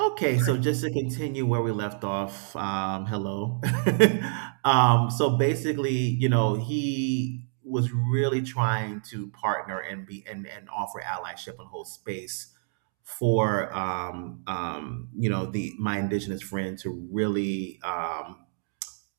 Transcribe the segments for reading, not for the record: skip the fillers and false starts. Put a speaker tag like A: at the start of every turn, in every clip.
A: Okay, so just to continue where we left off, hello. So basically, you know, he was really trying to partner and be and offer allyship and hold space for you know the my indigenous friend to really um,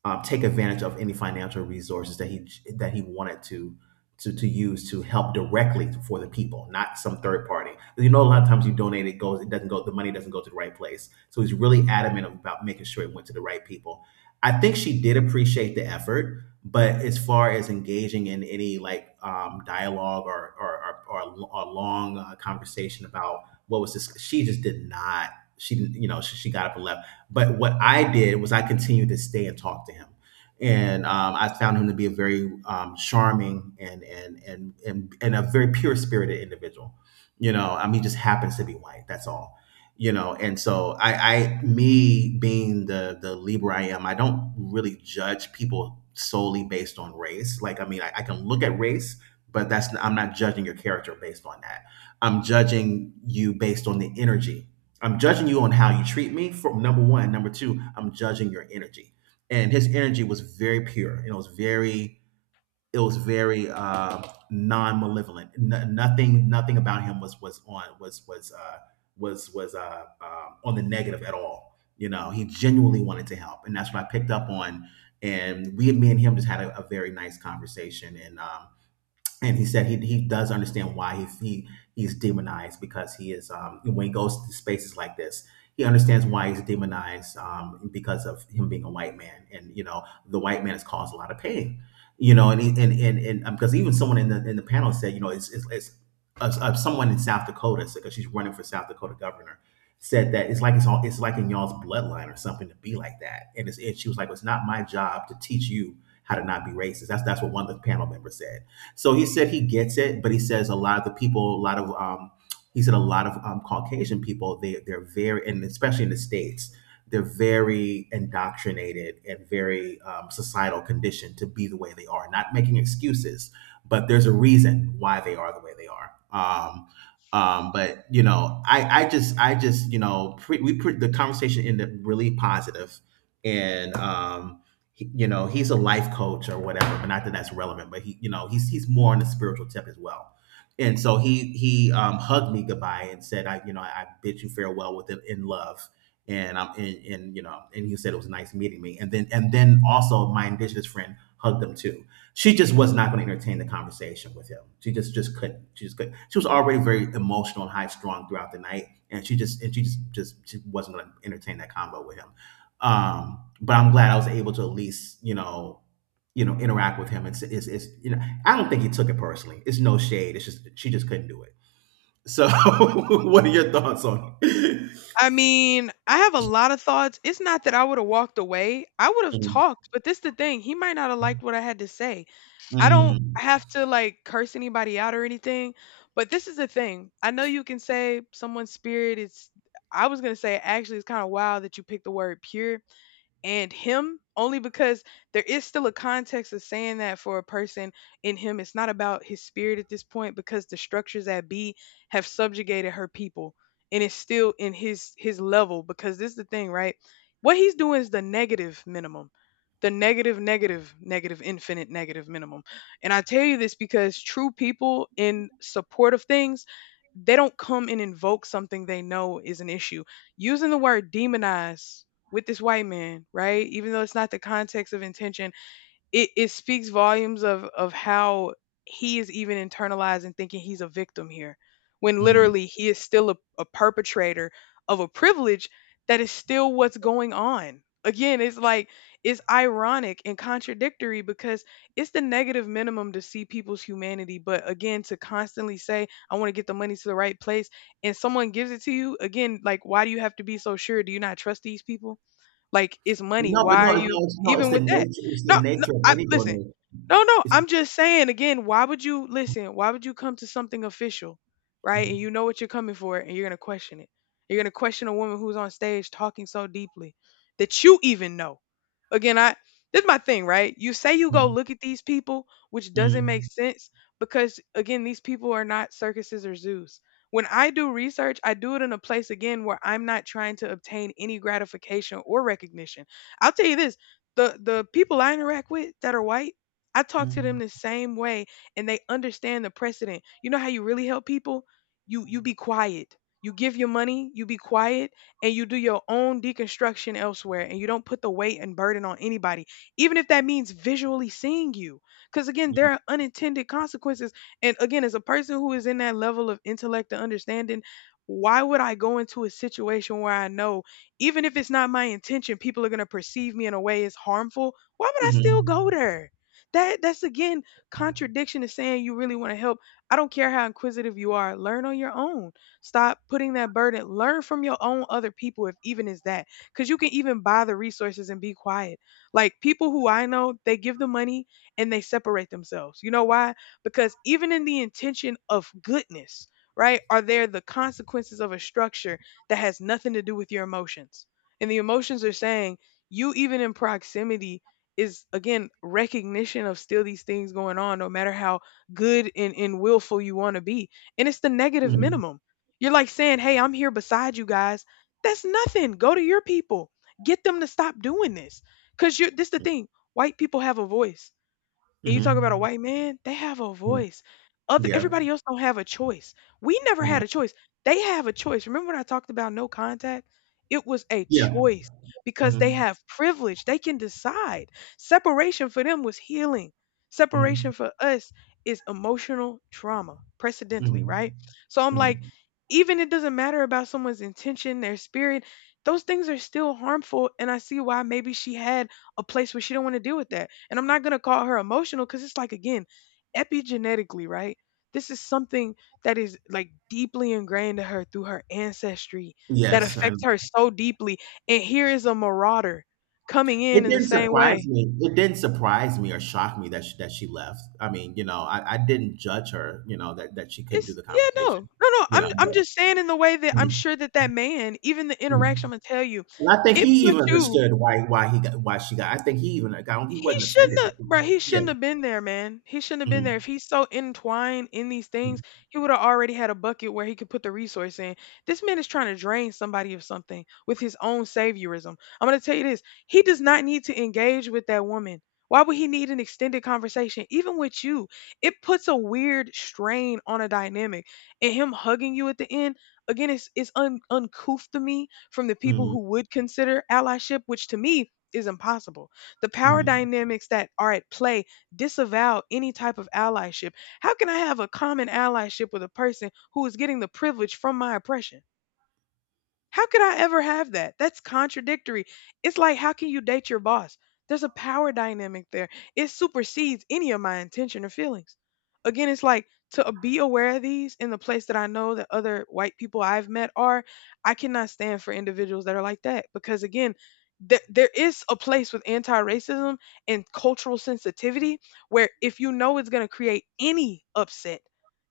A: uh, take advantage of any financial resources that he wanted to to use to help directly for the people, not some third party. Because you know, a lot of times you donate, it doesn't go, the money doesn't go to the right place. So he's really adamant about making sure it went to the right people. I think she did appreciate the effort, but as far as engaging in any like dialogue or a long conversation about what was this, she just did not. She didn't, you know, she got up and left, but what I did was I continued to stay and talk to him. And I found him to be a very charming and a very pure spirited individual. You know, I mean, he just happens to be white. That's all. You know, and so me being the Libra I am, I don't really judge people solely based on race. Like, I mean, I can look at race, but that's, I'm not judging your character based on that. I'm judging you based on the energy. I'm judging you on how you treat me from number one. Number two, I'm judging your energy. And his energy was very pure. It was very non-malevolent. Nothing, nothing about him was on was was on the negative at all. You know, he genuinely wanted to help, and that's what I picked up on. And me and him just had a very nice conversation, and he said he does understand why he's demonized, because he is, when he goes to spaces like this he understands why he's demonized, because of him being a white man, and you know the white man has caused a lot of pain. You know, and he, and because even someone in the panel said, you know, it's someone in South Dakota, because she's running for South Dakota governor, said that it's like it's all, it's like in y'all's bloodline or something to be like that, and it's, and she was like, it's not my job to teach you how to not be racist. That's what one of the panel members said. So he said he gets it, but he says a lot of the people, a lot of Caucasian people, they they're very, and especially in the states, they're very indoctrinated and very societal conditioned to be the way they are. Not making excuses, but there's a reason why they are the way they are. But you know, I just you know, the conversation ended up really positive, and you know, he's a life coach or whatever, but not that that's relevant, but he you know, he's more on the spiritual tip as well. And so he hugged me goodbye and said, I, you know, I bid you farewell with it in love. And I'm, and you know, and he said it was nice meeting me. And then, also, my indigenous friend hugged him too. She just was not going to entertain the conversation with him. She just couldn't. She was already very emotional and high strung throughout the night, and she just she wasn't going to entertain that combo with him. But I'm glad I was able to at least, interact with him. You know, I don't think he took it personally. It's no shade. It's just she just couldn't do it. So, what are your thoughts on it?
B: I mean, I have a lot of thoughts. It's not that I woulda walked away. I would've
A: Mm,
B: talked, but this the thing, he might not have liked what I had to say. I don't
A: mm,
B: have to, like, curse anybody out or anything, but this is the thing. I know you can say someone's spirit is— I was gonna say, actually, it's kinda wild that you picked the word pure, and him only because there is still a context of saying that for a person. In him, it's not about his spirit at this point because the structures at b have subjugated her people, and it's still in his level. Because this is the thing, right? What he's doing is the negative minimum. The negative, negative, negative, infinite, negative minimum. And I tell you this because true people in support of things, they don't come and invoke something they know is an issue using the word demonize with this white man, right? Even though it's not the context of intention, it speaks volumes of how he is even internalizing, thinking he's a victim here, when
A: mm.
B: literally he is still a perpetrator of a privilege. That is still what's going on. Again, it's like, it's ironic and contradictory because it's the negative minimum to see people's humanity. But again, to constantly say, I want to get the money to the right place, and someone gives it to you, again, like, why do you have to be so sure? Do you not trust these people? Like, it's money.
A: No, but
B: Why
A: no,
B: are
A: it's,
B: you
A: no, it's no, it's
B: even
A: the
B: with that?
A: nature. It's the
B: No, no.
A: nature of
B: I
A: any
B: listen.
A: donation.
B: No, no.
A: It's
B: I'm just saying again. Why would you listen? Why would you come to something official, right? And you
A: mm,
B: know what you're coming for, and you're gonna question it. You're gonna question a woman who's on stage talking so deeply that you even know. Again, I— this is my thing, right? You say you go
A: mm,
B: look at these people, which doesn't make
A: mm,
B: sense because, again, these people are not circuses or zoos. When I do research, I do it in a place, again, where I'm not trying to obtain any gratification or recognition. I'll tell you this, the people I interact with that are white, I talk to them
A: mm,
B: the same way, and they understand the precedent. You know how you really help people? You be quiet. You give your money, you be quiet, and you do your own deconstruction elsewhere, and you don't put the weight and burden on anybody, even if that means visually seeing you. Because, again,
A: mm,
B: there are unintended consequences, and again, as a person who is in that level of intellect and understanding, why would I go into a situation where I know, even if it's not my intention, people are going to perceive me in a way as harmful? Why would I still go
A: mhm,
B: there? That's again contradiction to saying you really want to help. I don't care how inquisitive you are. Learn on your own. Stop putting that burden. Learn from your own other people, if even is that, because you can even buy the resources and be quiet. Like, people who I know, they give the money and they separate themselves. You know why? Because even in the intention of goodness, right, are there the consequences of a structure that has nothing to do with your emotions. And the emotions are saying you, even in proximity, is again recognition of still these things going on, no matter how good and willful you want to be. And it's the negative
A: mm,
B: minimum. You're like saying, "Hey, I'm here beside you guys." That's nothing. Go to your people. Get them to stop doing this. Cause you're— this the thing. White people have a voice, and you talk about a
A: mhm,
B: white man, they have a
A: mm,
B: voice. Other
A: yeah,
B: everybody else don't have a choice. We never had a
A: mm,
B: choice. They have a choice. Remember when I talked about no contact? It was a
A: yeah,
B: choice because they
A: mhm,
B: have privilege. They can decide. Separation for them was healing.
A: mm,
B: Separation for us is emotional trauma, precedently,
A: mhm,
B: right? So I'm like,
A: mhm.
B: even it doesn't matter about someone's intention, their spirit, those things are still harmful. And I see why maybe she had a place where she don't want to deal with that. And I'm not going to call her emotional because it's like, again, epigenetically, right? This is something that is like deeply ingrained to her through her ancestry that
A: Yes, I know.
B: affects her so deeply. And here is a marauder coming in
A: It
B: in the
A: didn't
B: same
A: surprise
B: way.
A: me. Or shock me that that she left. I mean, you know, I didn't judge her. You know, that she couldn't do
B: It's—
A: the
B: yeah, no,
A: conversation.
B: no, no.
A: You
B: I'm
A: know,
B: I'm
A: but,
B: just saying in the way that I'm
A: mm,
B: sure that that man, even the interaction,
A: mm.
B: I'm gonna tell you,
A: And I think
B: it
A: he
B: put
A: even
B: you—
A: understood why he got why she got. I think he even got. He
B: he
A: wasn't
B: shouldn't
A: offended.
B: have,
A: I think-
B: bro. He
A: Yeah.
B: shouldn't have been there, man. He shouldn't have been there.
A: Mm,
B: If he's so entwined in these things,
A: mm,
B: he would have already had a bucket where he could put the resource in. This man is trying to drain somebody of something with his own saviorism. I'm gonna tell you this. He does not need to engage with that woman. Why would he need an extended conversation, even with you? It puts a weird strain on a dynamic. And him hugging you at the end, again, it's uncouth to me from the people who
A: mm,
B: would consider allyship, which to me is impossible. The power
A: mm,
B: dynamics that are at play disavow any type of allyship. How can I have a common allyship with a person who is getting the privilege from my oppression? How could I ever have that? That's contradictory. It's like, how can you date your boss? There's a power dynamic there. It supersedes any of my intention or feelings. Again, it's like, to be aware of these in the place that I know that other white people I've met are. I cannot stand for individuals that are like that because, again, there is a place with anti racism and cultural sensitivity where if you know it's going to create any upset,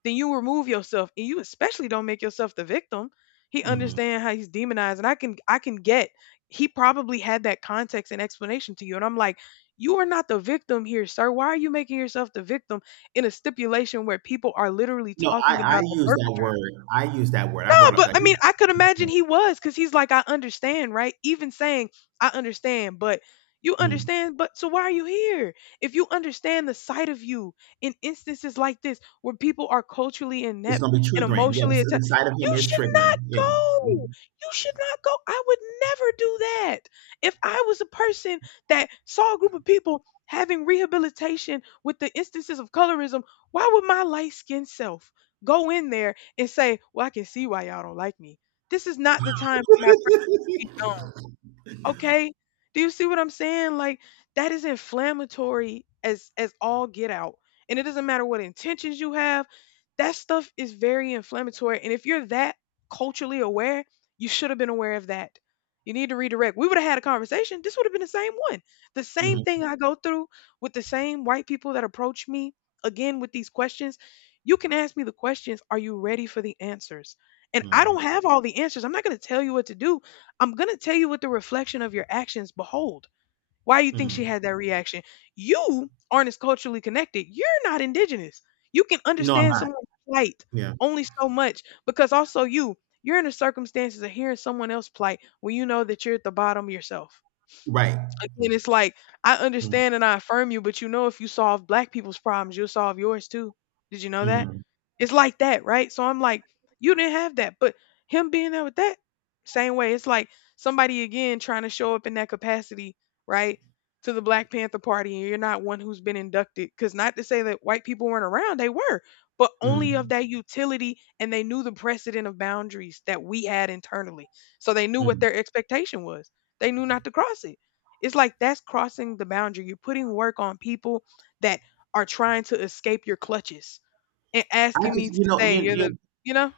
B: then you remove yourself, and you especially don't make yourself the victim. He
A: mm.
B: understands how he's demonized, and I can get— he probably had that context and explanation to you. And I'm like, you are not the victim here, sir. Why are you making yourself the victim in a stipulation where people are literally
A: No,
B: talking
A: I
B: about the
A: use that
B: perpetrator?
A: word. I use that word. I
B: No,
A: brought up
B: but
A: that.
B: I mean, I could imagine he was because he's like, I understand, right? Even saying, I understand, but— you
A: Mm.
B: understand, but so why are you here? If you understand the side of you in instances like this where people are culturally
A: It's
B: inept
A: going to be
B: and
A: triggering. Yeah,
B: emotionally attached,
A: the sight of
B: you
A: him is
B: should
A: triggering.
B: not
A: Yeah.
B: go.
A: Mm,
B: You should not go. I would never do that. If I was a person that saw a group of people having rehabilitation with the instances of colorism, why would my light skinned self? Go in there and say, "Well, I can see why y'all don't like me." This is not the time for my presence to be known. Okay? Do you see what I'm saying? Like, that is inflammatory as all get out. And it doesn't matter what intentions you have. That stuff is very inflammatory. And if you're that culturally aware, you should have been aware of that. You need to redirect. We would have had a conversation. This would have been the same one. The same
A: mm,
B: thing I go through with the same white people that approach me, again, with these questions. You can ask me the questions. Are you ready for the answers? And I
A: mm,
B: don't have all the answers. I'm not going to tell you what to do. I'm going to tell you what the reflection of your actions behold. Why you think she
A: mm.
B: had that reaction? You aren't as culturally connected. You're not indigenous. You can
A: No, I'm
B: understand
A: not.
B: someone's plight
A: Yeah.
B: only so much because also you, you're in the circumstances of hearing someone else's plight when you know that you're at the bottom yourself.
A: Right.
B: Again,
A: Mm,
B: it's like, I
A: mm,
B: understand and I affirm you, but you know if you solve black people's problems, you'll solve yours too. Did you know that?
A: mm,
B: It's like that, right? So I'm like, you didn't have that, but him being there with that same way, it's like somebody again trying to show up in that capacity, right? To the Black Panther Party, and you're not one who's been inducted. Because not to say that white people weren't around, they were, but only of
A: mm,
B: that utility, and they knew the precedent of boundaries that we had internally. So they knew what
A: mm.
B: their expectation was. They knew not to cross it. It's like that's crossing the boundary. You're putting work on people that are trying to escape your clutches and asking me to
A: You know,
B: say you're the, you know,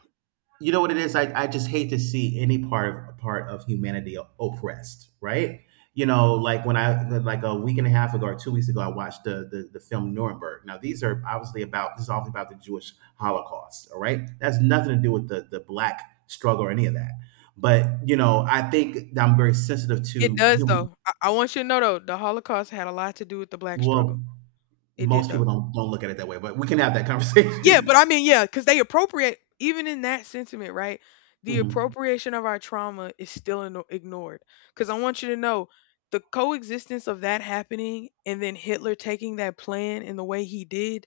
A: you know what it is. I just hate to see any part of humanity oppressed, right? You know, when I, like, a week and a half ago or 2 weeks ago, I watched the film Nuremberg. Now, these are obviously about this is obviously about the Jewish Holocaust. All right, that's nothing to do with the black struggle or any of that. But you know, I think that I'm very sensitive
B: it
A: to
B: does
A: human.
B: though. I want you to know though, the Holocaust had a lot to do with the black
A: Well,
B: struggle. It did
A: most people
B: though.
A: don't look at it that way, but we can have that
B: Yeah,
A: conversation.
B: but I mean, yeah, because they appropriate even in that sentiment, right? The appropriation of our trauma is still ignored. Because I want you to know the coexistence of that happening and then Hitler taking that plan in the way he did,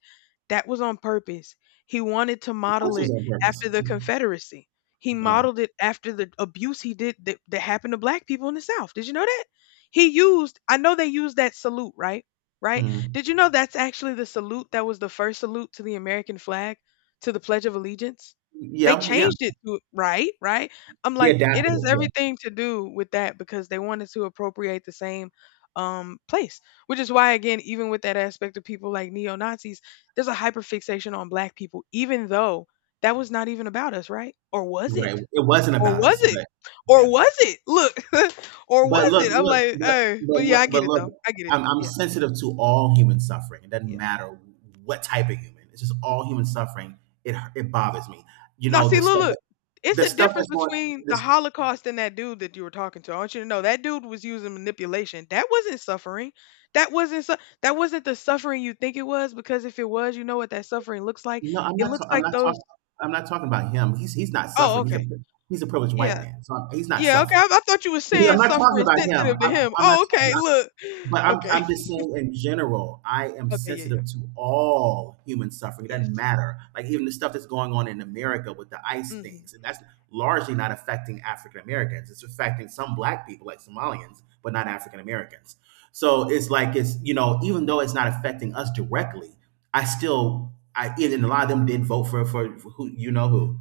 B: that was on purpose. He wanted to
A: Of
B: model
A: course, it was
B: it
A: on purpose.
B: after the Confederacy. He
A: Oh,
B: modeled it after the abuse he did that happened to black people in the South. Did you know that? I know they used that salute, right? Right?
A: mhm.
B: Did you know that's actually the salute that was the first salute to the American flag, to the Pledge of Allegiance? They
A: Yeah, yeah,
B: changed it to right, right? I'm
A: they
B: like, it
A: adapted
B: has
A: it. Yeah,
B: everything to do with that because they wanted to appropriate the same place. Which is why again, even with that aspect of people like neo-Nazis, there's a hyperfixation on black people, even though that was not even about us, right? Or was
A: you're right.
B: it?
A: It wasn't
B: Or
A: about
B: was
A: us,
B: it?
A: but yeah.
B: Or was it? Look, or
A: But
B: was
A: look,
B: it? I'm
A: look,
B: like, hey,
A: but
B: but yeah,
A: look,
B: I get
A: but
B: it
A: look.
B: though. I get it.
A: I'm
B: Yeah,
A: sensitive to all human suffering. It doesn't
B: yeah.
A: matter what type of human. It's just all human suffering. It bothers me. You
B: Now,
A: know,
B: see,
A: the
B: look,
A: stuff
B: look.
A: that,
B: It's
A: the
B: a
A: stuff
B: difference
A: that's going.
B: between the
A: This,
B: Holocaust and that dude that you were talking to. I want you to know that dude was using manipulation. That wasn't suffering. That wasn't the suffering you think it was. Because if it was, you know what that suffering looks like.
A: no, I'm
B: It
A: not.
B: looks
A: I'm
B: like
A: not
B: those.
A: talking. I'm not talking about him. He's not
B: Oh,
A: suffering.
B: okay.
A: He's a privileged white
B: Yeah.
A: man, so he's not
B: Yeah. Okay.
A: suffering.
B: I thought you were
A: Yeah, I'm
B: saying
A: not talking
B: suffering
A: about him.
B: sensitive to him.
A: I'm
B: Oh, okay.
A: not.
B: Look.
A: But
B: Okay.
A: I'm just saying in general, I am
B: Okay. Yeah. Yeah.
A: sensitive to all human suffering. It doesn't
B: Yes.
A: matter. Like even the stuff that's going on in America with the ICE
B: Hmm.
A: things, and that's largely not affecting African Americans. It's affecting some black people like Somalians, but not African Americans. So it's like you know, even though it's not affecting us directly, I still I and a lot of them did vote for who you know who.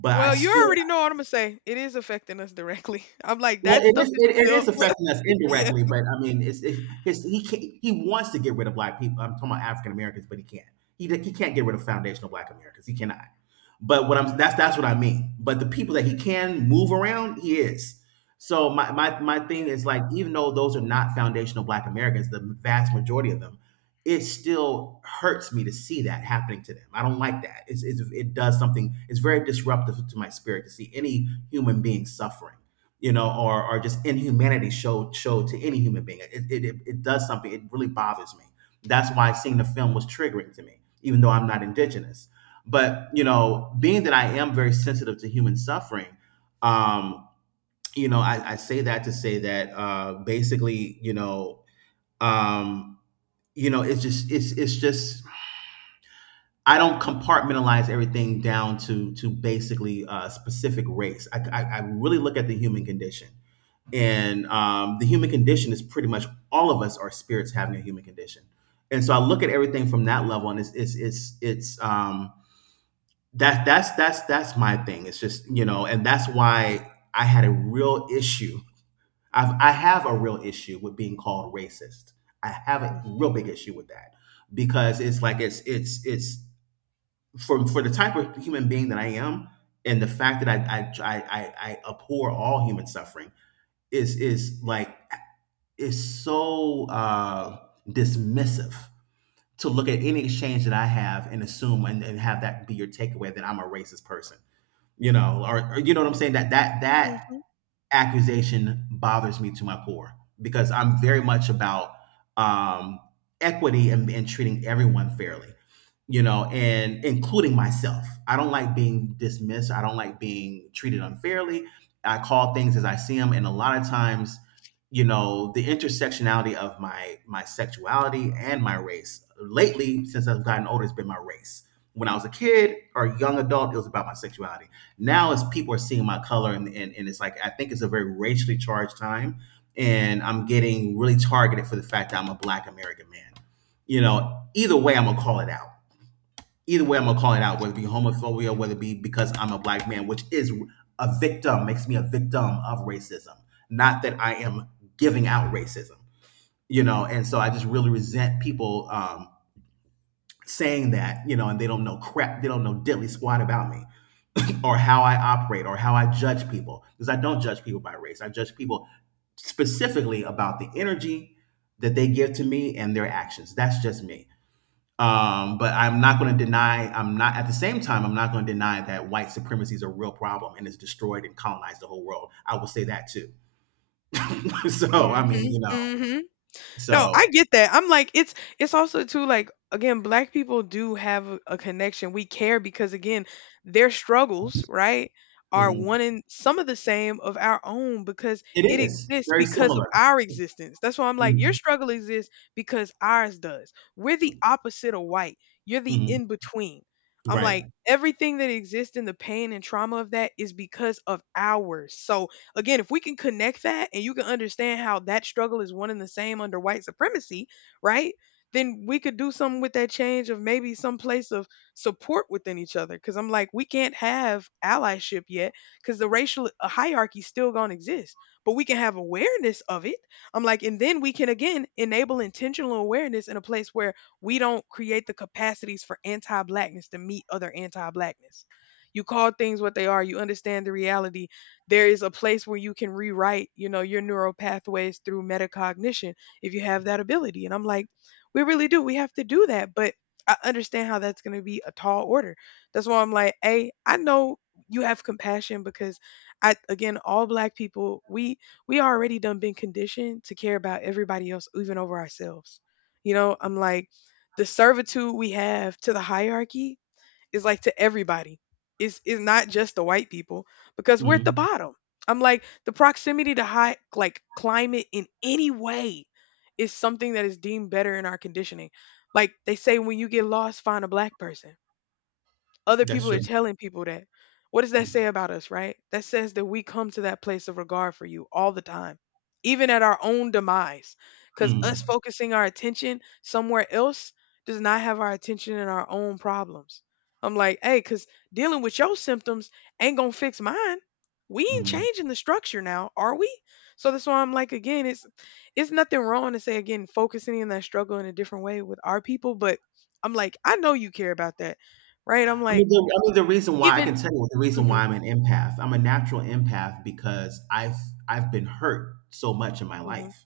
A: But I
B: Well, you
A: still,
B: already know what I'm gonna say. It is affecting us directly. I'm like
A: well,
B: that stuff is
A: it it
B: still.
A: is affecting us
B: Yeah.
A: indirectly, but I mean, he can, he wants to get rid of black people. I'm talking about African Americans, but he can't. He can't get rid of foundational black Americans. He cannot. But what I'm that's what I mean. But the people that he can move around, he is. So my thing
B: Yeah.
A: is like, even though those are not foundational black Americans, the vast majority of them, it still hurts me to see that happening to them. I don't like that. It does something. It's very disruptive to my spirit to see any human being suffering, you know, or just inhumanity showed to any human being. It does something. It really bothers me. That's why seeing the film was triggering to me, even though I'm not indigenous. But you know, being that I am very sensitive to human suffering, um, you know, I say that to say that basically, um, you know, it's just I don't compartmentalize everything down to basically a specific race. I really look at the human condition, and the human condition is pretty much, all of us are spirits having a human condition. And so I look at everything from that level, and it's that that's my thing. It's just, you know, and that's why I had a real issue. I have a real issue with being called racist. I have a
B: Mhm.
A: real big issue with that, because it's like it's for the type of human being that I am, and the fact that I abhor all human suffering is like, it's so dismissive to look at any exchange that I have and assume, and have that be your takeaway that I'm a racist person. You know, or, you know what I'm saying? That
B: Mhm.
A: accusation bothers me to my core, because I'm very much about um, equity and treating everyone fairly, you know, and including myself. I don't like being dismissed. I don't like being treated unfairly. I call things as I see them, and a lot of times, the intersectionality of my sexuality and my race. Lately, since I've gotten older, it's been my race. When I was a kid or a young adult, it was about my sexuality now as people are seeing my color and it's like I think it's a very racially charged time and I'm getting really targeted for the fact that I'm a black American man. You know, either way I'm gonna call it out. Either way I'm gonna call it out, whether it be homophobia, whether it be because I'm a black man, which is a victim, makes me a victim of racism. Not that I am giving out racism,
B: Mm,
A: and so I just really
B: mm.
A: resent people saying that, and they don't know crap, they don't know diddly squat about me or how I operate or how I judge people because I don't judge people by race. I judge people specifically about the energy that they give to me and their actions. That's just me. But I'm not going to deny, I'm not, at the same time, I'm not going to deny that white supremacy is a real problem and it's destroyed and colonized the whole world. I will say that too. so, I mean,
B: Mhm,
A: you know,
B: mhm. No, I
A: so
B: get that. I'm like, it's also too like again, black people do have a connection. We care because again, their struggles, right, are
A: mhm.
B: one in some of the same of our own because
A: It
B: it
A: is
B: exists
A: very
B: because of
A: similar.
B: our existence. That's why I'm like, your
A: Mhm.
B: struggle exists because ours does. We're the opposite of white. You're the
A: Mhm.
B: in between. I'm
A: Right.
B: like, everything that exists in the pain and trauma of that is because of ours. So again, if we can connect that and you can understand how that struggle is one and the same under white supremacy, right? Then we could do something with that change of maybe some place of support within each other. Cause I'm like, we can't have allyship yet because the racial hierarchy still gonna exist, but we can have awareness of it. I'm like, and then we can again enable intentional awareness in a place where we don't create the capacities for anti blackness to meet other anti blackness. You call things what they are, you understand the reality, there is a place where you can rewrite, you know, your neural pathways through metacognition if you have that ability. And I'm like, we really do. We have to do that. But I understand how that's going to be a tall order. That's why I'm like, hey, I know you have compassion because I again, all black people, we already done been conditioned to care about everybody else, even over ourselves. You know, I'm like the servitude we have to the hierarchy is like to everybody. It's not just the white people because we're at the
A: Mhm.
B: bottom. I'm like the proximity to high like climate in any way is something that is deemed better in our conditioning. Like they say when you get lost, find a black person. Other
A: That's
B: people are
A: true.
B: telling people that. What does that say about us, right? That says that we come to that place of regard for you all the time, even at our own demise. Because us
A: Mhm.
B: focusing our attention somewhere else does not have our attention in our own problems. I'm like, hey, because dealing with your symptoms ain't going to fix mine. We ain't
A: Mhm.
B: changing the structure now, are we? So that's why I'm like, again, it's nothing wrong to say again focusing in that struggle in a different way with our people, but I'm like, I know you care about that, right? I'm like,
A: The reason why I
B: even
A: can tell you the reason why
B: mhm,
A: I'm an empath. I'm a natural empath because I've been hurt so much in my
B: mhm,
A: life.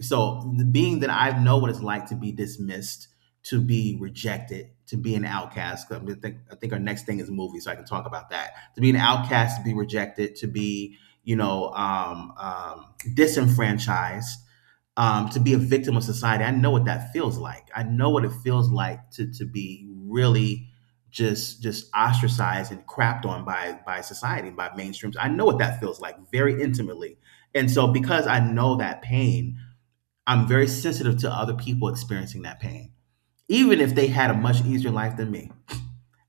A: So, being that I know what it's like to be dismissed, to be rejected, to be an outcast. 'Cause I think our next thing is movies, so I can talk about that. To be an outcast, to be rejected, to be you know um, um, disenfranchised, to be a victim of society. I know what that feels like. I know what it feels like to be really just ostracized and crapped on by society by mainstreams. I know what that feels like very intimately. And so because I know that pain, I'm very sensitive to other people experiencing that pain, even if they had a much easier life than me.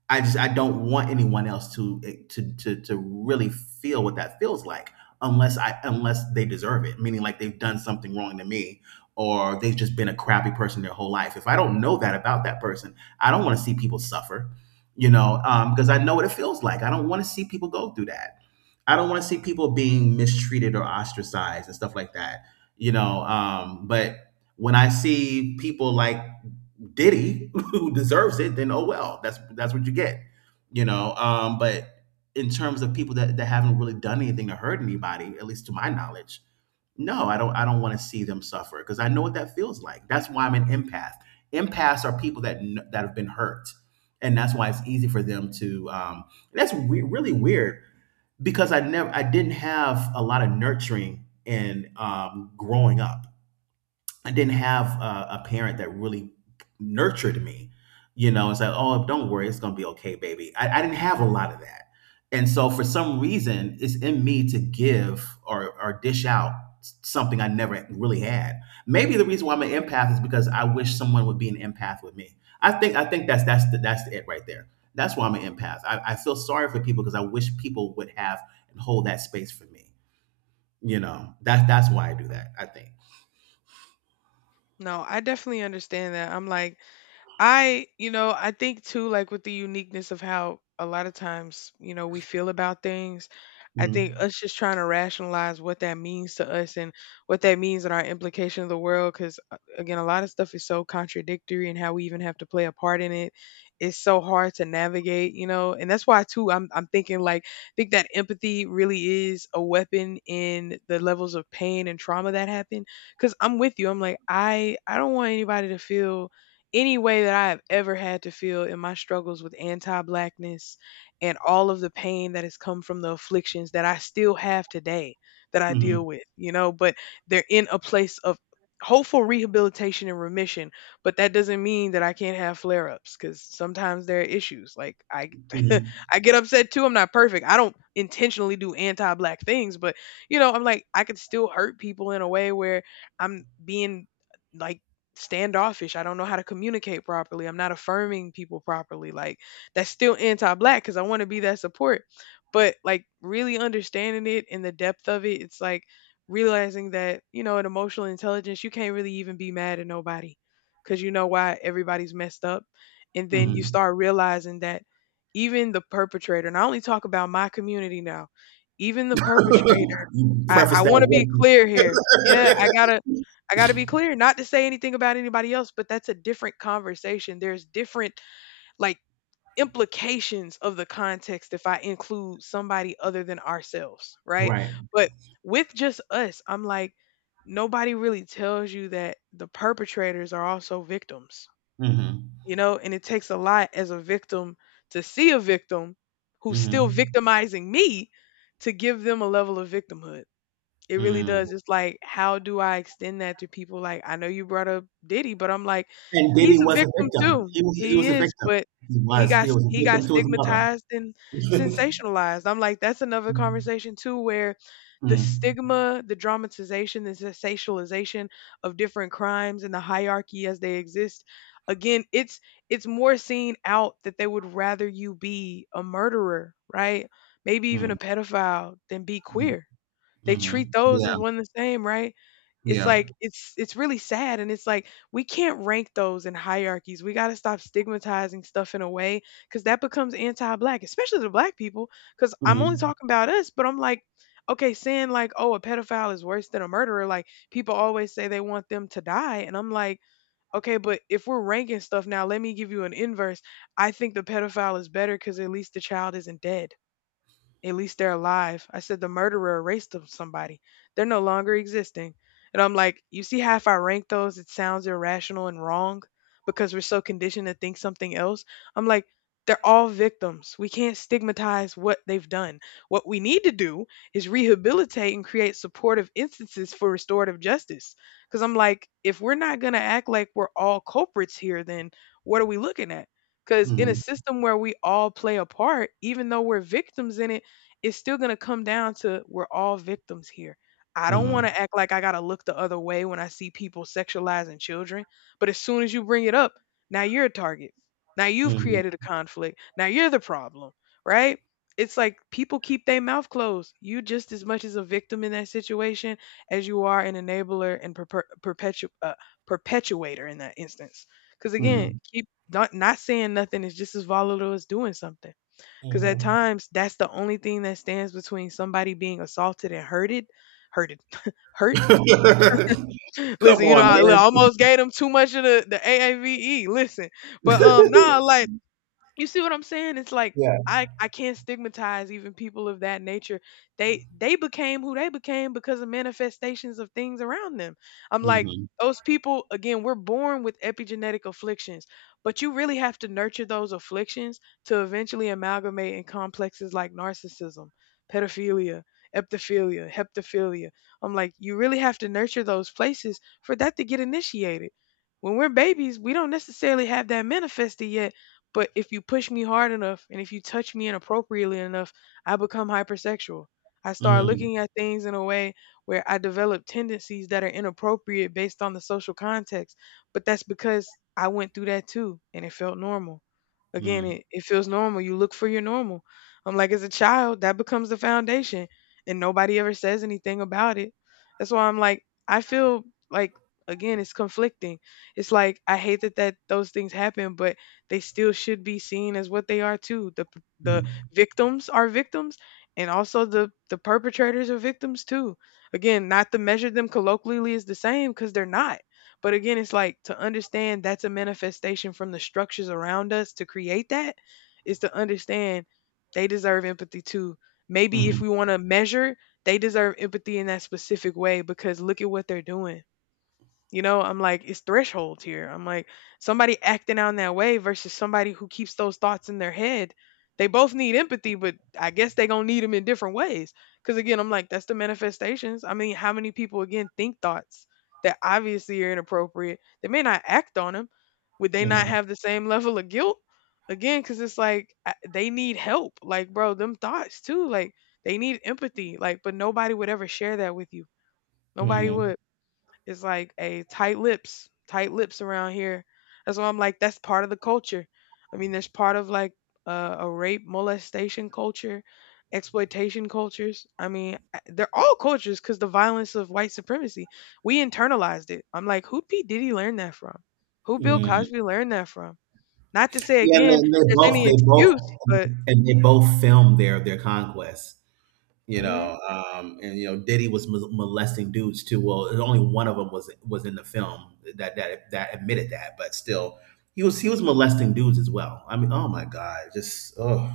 A: I don't want anyone else to eh, to really feel what that feels like unless they deserve it, meaning like they've done something wrong to me or they've just been a crappy person their whole life. If I don't know that about that person, I don't want to see people suffer, because I know what it feels like. I don't want to see people go through that. I don't want to see people being mistreated or ostracized and stuff like that, you know. But when I see people like Diddy, who deserves it, then oh well, that's what you get, you know. But in terms of people that haven't really done anything to hurt anybody, at least to my knowledge, no, I don't. I don't want to see them suffer because I know what that feels like. That's why I'm an empath. Empaths are people that have been hurt, and that's why it's easy for them to. And really weird because I didn't have a lot of nurturing and growing up. I didn't have a parent that really nurtured me, you know, and said, "Oh, don't worry, it's gonna be okay, baby." I didn't have a lot of that, and so for some reason, it's in me to give or dish out something I never really had. Maybe the reason why I'm an empath is because I wish someone would be an empath with me. I think that's that's it right there. That's why I'm an empath. I feel sorry for people because I wish people would have and hold that space for me. You know, that's why I do
B: mhm.
A: that. I think.
B: No, I definitely understand that. I'm like, I, you know, I think too, like with the uniqueness of how a lot of times, you know, we feel about things, I think
A: Mm-hmm.
B: us just trying to rationalize what that means to us and what that means in our implication of the world. Cause again, a lot of stuff is so contradictory and how we even have to play a part in it. It's so hard to navigate, you know, and that's why too, I'm thinking like, I think that empathy really is a weapon in the levels of pain and trauma that happen. Cause I'm with you. I'm like, I don't want anybody to feel any way that I have ever had to feel in my struggles with anti blackness and all of the pain that has come from the afflictions that I still have today that I deal with, you know, but they're in a place of hopeful rehabilitation and remission, but that doesn't mean that I can't have flare-ups because sometimes there are issues like I
A: Mhm.
B: I get upset too. I'm not perfect. I don't intentionally do anti-black things, but you know I'm like I could still hurt people in a way where I'm being like standoffish. I don't know how to communicate properly. I'm not affirming people properly. Like that's still anti-black because I want to be that support. But like really understanding it and the depth of it, it's like realizing that you know, in emotional intelligence, you can't really even be mad at nobody because you know why everybody's messed up. And then you
A: Mhm.
B: start realizing that even the perpetrator, and I only talk about my community now, even the perpetrator.
A: You
B: I
A: preface that
B: wanna be clear
A: well.
B: here. Yeah, I gotta be clear, not to say anything about anybody else, but that's a different conversation. There's different like implications of the context if I include somebody other than ourselves, right?
A: Right.
B: But with just us, I'm like, nobody really tells you that the perpetrators are also victims,
A: Mhm.
B: you know? And it takes a lot as a victim to see a victim who's still
A: Mhm.
B: victimizing me to give them a level of victimhood. It really
A: Mm.
B: does. It's like, how do I extend that to people? Like, I know you brought up Diddy, but I'm like,
A: And
B: he's
A: Diddy
B: a
A: was a
B: victim
A: victim.
B: too.
A: He
B: He
A: was a
B: is,
A: victim.
B: but
A: He was. He was a
B: he got
A: victim to his
B: stigmatized and
A: mother.
B: sensationalized. I'm like, that's another conversation too, where the
A: Mm.
B: stigma, the dramatization, the sensationalization of different crimes and the hierarchy as they exist. Again, it's more seen out that they would rather you be a murderer, right? Maybe even a
A: Mm.
B: pedophile than be
A: Mm.
B: queer. They treat
A: Mhm.
B: those as
A: Yeah.
B: one the same, right? It's
A: Yeah.
B: like it's really sad and it's like we can't rank those in hierarchies. We got to stop stigmatizing stuff in a way cuz that becomes anti-black, especially to black people cuz I'm only
A: Mhm.
B: talking about us, but I'm like okay, saying like oh, a pedophile is worse than a murderer, like people always say they want them to die and I'm like okay, but if we're ranking stuff now, let me give you an inverse. I think the pedophile is better cuz at least the child isn't dead. At least they're alive. I said the murderer erased them somebody. They're no longer existing. And I'm like, you see how if I rank those, it sounds irrational and wrong because we're so conditioned to think something else. I'm like, they're all victims. We can't stigmatize what they've done. What we need to do is rehabilitate and create supportive instances for restorative justice. Because I'm like, if we're not going to act like we're all culprits here, then what are we looking at? Because in a
A: Mhm.
B: system where we all play a part, even though we're victims in it, it's still going to come down to we're all victims here. I don't want
A: Mhm.
B: to act like I got to look the other way when I see people sexualizing children. But as soon as you bring it up, now you're a target. Now you've
A: Mhm.
B: created a conflict. Now you're the problem, right? It's like people keep their mouth closed. You just as much as a victim in that situation as you are an enabler and perpetuator in that instance. Because again,
A: Mhm.
B: keep not, not saying nothing is just as volatile as doing something. Because at
A: Mhm.
B: times, that's the only thing that stands between somebody being assaulted and hurted. Hurted. Hurt.
A: Come
B: Listen, you know,
A: on, man.
B: almost gave them too much of the AAVE. Listen. But nah, like you see what I'm saying? It's like
A: Yeah.
B: I can't stigmatize even people of that nature. They became who they became because of manifestations of things around them. I'm like
A: Mhm.
B: those people again, we're born with epigenetic afflictions, but you really have to nurture those afflictions to eventually amalgamate in complexes like narcissism, pedophilia, epithephilia, heptophilia. I'm like you really have to nurture those places for that to get initiated. When we're babies, we don't necessarily have that manifested yet, but if you push me hard enough and if you touch me inappropriately enough, I become hypersexual. I start
A: Mm.
B: looking at things in a way where I develop tendencies that are inappropriate based on the social context. But that's because I went through that too and it felt normal. Again,
A: Mm.
B: it feels normal. You look for your normal. I'm like, as a child, that becomes the foundation and nobody ever says anything about it. That's why I'm like, I feel like, again, it's conflicting. It's like, I hate that those things happen, but they still should be seen as what they are too. The
A: Mm.
B: victims are victims, and also the perpetrators are victims too. Again, not to measure them colloquially is the same cuz they're not. But again, it's like to understand that's a manifestation from the structures around us to create that is to understand they deserve empathy too. Maybe if
A: Mhm.
B: we want to measure, they deserve empathy in that specific way because look at what they're doing. I'm like, it's thresholds here. I'm like, somebody acting out in that way versus somebody who keeps those thoughts in their head. They both need empathy, but I guess they gonna need them in different ways. Because again, I'm like, that's the manifestations. I mean, how many people again think thoughts that obviously are inappropriate? They may not act on them. Would they not
A: Mhm.
B: have the same level of guilt? Again, because it's like they need help. Like, bro, them thoughts too. Like, they need empathy. Like, but nobody would ever share that with you. Nobody
A: Mhm.
B: would. It's like a tight lips around here. That's why I'm like, that's part of the culture. I mean, there's part of like a rape, molestation culture, exploitation cultures. I mean, they're all cultures because the violence of white supremacy, we internalized it. I'm like, who P. Diddy learn that from? Who Bill
A: Mhm.
B: Cosby learned that from? Not to say
A: Yeah, and
B: again,
A: they, they
B: there's
A: both
B: any
A: they both
B: excuse, but
A: and they both filmed their conquests. You
B: hmm
A: know, and you know, Diddy was molesting dudes too. Well, only one of them was in the film that admitted that, but still, he was molesting dudes as well. I mean, oh my god, just oh,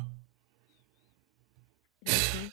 B: hmm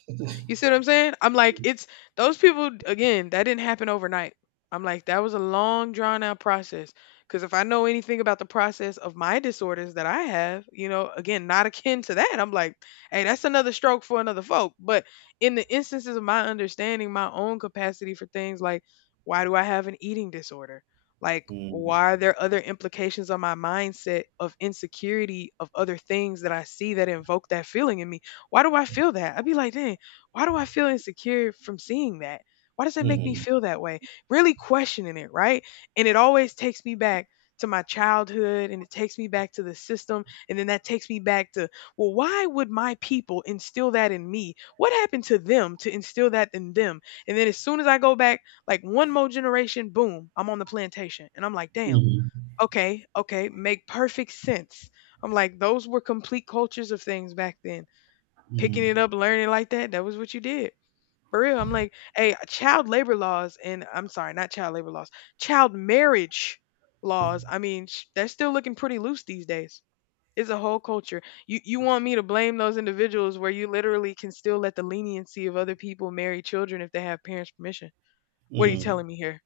B: you see what I'm saying? I'm like, it's those people again, that didn't happen overnight. I'm like, that was a long drawn out process. Because if I know anything about the process of my disorders that I have, you know, again, not akin to that, I'm like, hey, that's another stroke for another folk. But in the instances of my understanding, my own capacity for things like, why do I have an eating disorder? Like,
A: mm,
B: why are there other implications on my mindset of insecurity of other things that I see that invoke that feeling in me? Why do I feel that? I'd be like, dang, why do I feel insecure from seeing that? Why does that make me
A: mm,
B: feel that way? Really questioning it, right? And it always takes me back to my childhood and it takes me back to the system. And then that takes me back to, well, why would my people instill that in me? What happened to them to instill that in them? And then as soon as I go back, like one more generation, boom, I'm on the plantation. And I'm like, damn,
A: mm,
B: okay, okay, make perfect sense. I'm like, those were complete cultures of things back then. Picking
A: mm,
B: it up, learning like that, that was what you did. For real, I'm like, hey, child labor laws, and I'm sorry, not child labor laws, child marriage laws. I mean, they're still looking pretty loose these days. It's a whole culture. You want me to blame those individuals where you literally can still let the leniency of other people marry children if they have parents' permission? What are you
A: mm,
B: telling me here?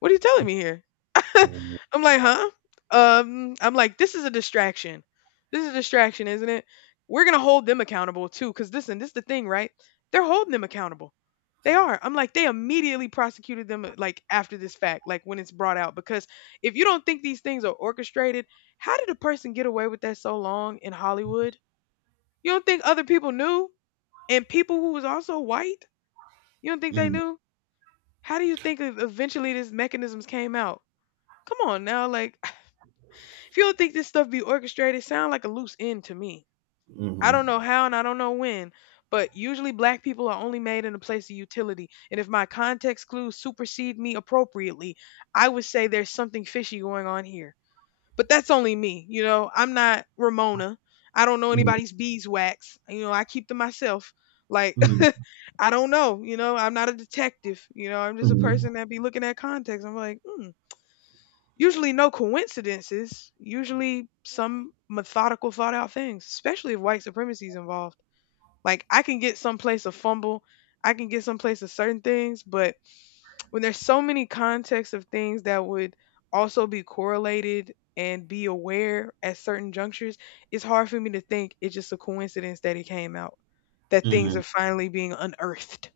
B: What are you telling me here?
A: mm,
B: I'm like, huh? I'm like, this is a distraction. This is a distraction, isn't it? We're gonna hold them accountable too, because listen, this is the thing, right? They're holding them accountable. They are. I'm like, they immediately prosecuted them like after this fact, like when it's brought out. Because if you don't think these things are orchestrated, how did a person get away with that so long in Hollywood? You don't think other people knew? And people who was also white? You don't think they
A: mm,
B: knew? How do you think eventually these mechanisms came out? Come on now, like, if you don't think this stuff be orchestrated, sound like a loose end to me. I don't know
A: mm,
B: how and I don't know when, but usually black people are only made in a place of utility. And if my context clues supersede me appropriately, I would say there's something fishy going on here. But that's only me, you know. I'm not Ramona. I don't know anybody's beeswax. You know, I keep to myself. Like
A: mm, mm,
B: I don't know, you know, I'm not a detective, you know, I'm just a
A: mm,
B: person that be looking at context. I'm like, hmm, usually no coincidences, usually some methodical thought out things, especially if white supremacy is involved. Like I can get someplace a fumble, I can get someplace of certain things, but when there's so many contexts of things that would also be correlated and be aware at certain junctures, it's hard for me to think it's just a coincidence that it came out, that things are
A: mm,
B: finally being unearthed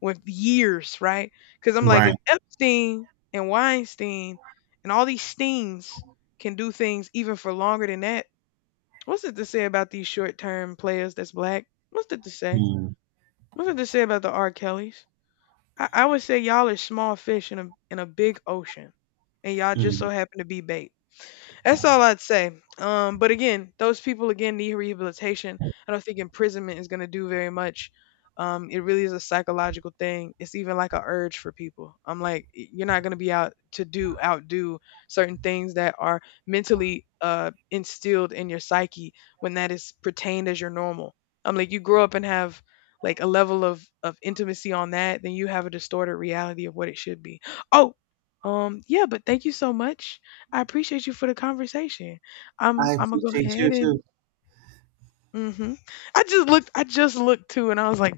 B: with years, right? Because I'm like,
A: right.
B: if Epstein and Weinstein and all these Steens can do things even for longer than that, what's it to say about these short term players that's black? What's it to say?
A: Mm,
B: What's it to say about the R. Kellys? I would say y'all are small fish in a big ocean, and y'all just so
A: mm.
B: happen to be bait. That's all I'd say. But again, those people again need rehabilitation. I don't think imprisonment is going to do very much. It really is a psychological thing. It's even like a urge for people. I'm like, you're not going to be out to do outdo certain things that are mentally instilled in your psyche when that is pertained as your normal. I'm like, you grow up and have like a level of intimacy on that, then you have a distorted reality of what it should be. Oh, yeah. But thank you so much. I appreciate you for the conversation. I'm
A: I
B: I'm gonna go
A: appreciate you
B: ahead and
A: too.
B: mhm. I just looked too and I was like,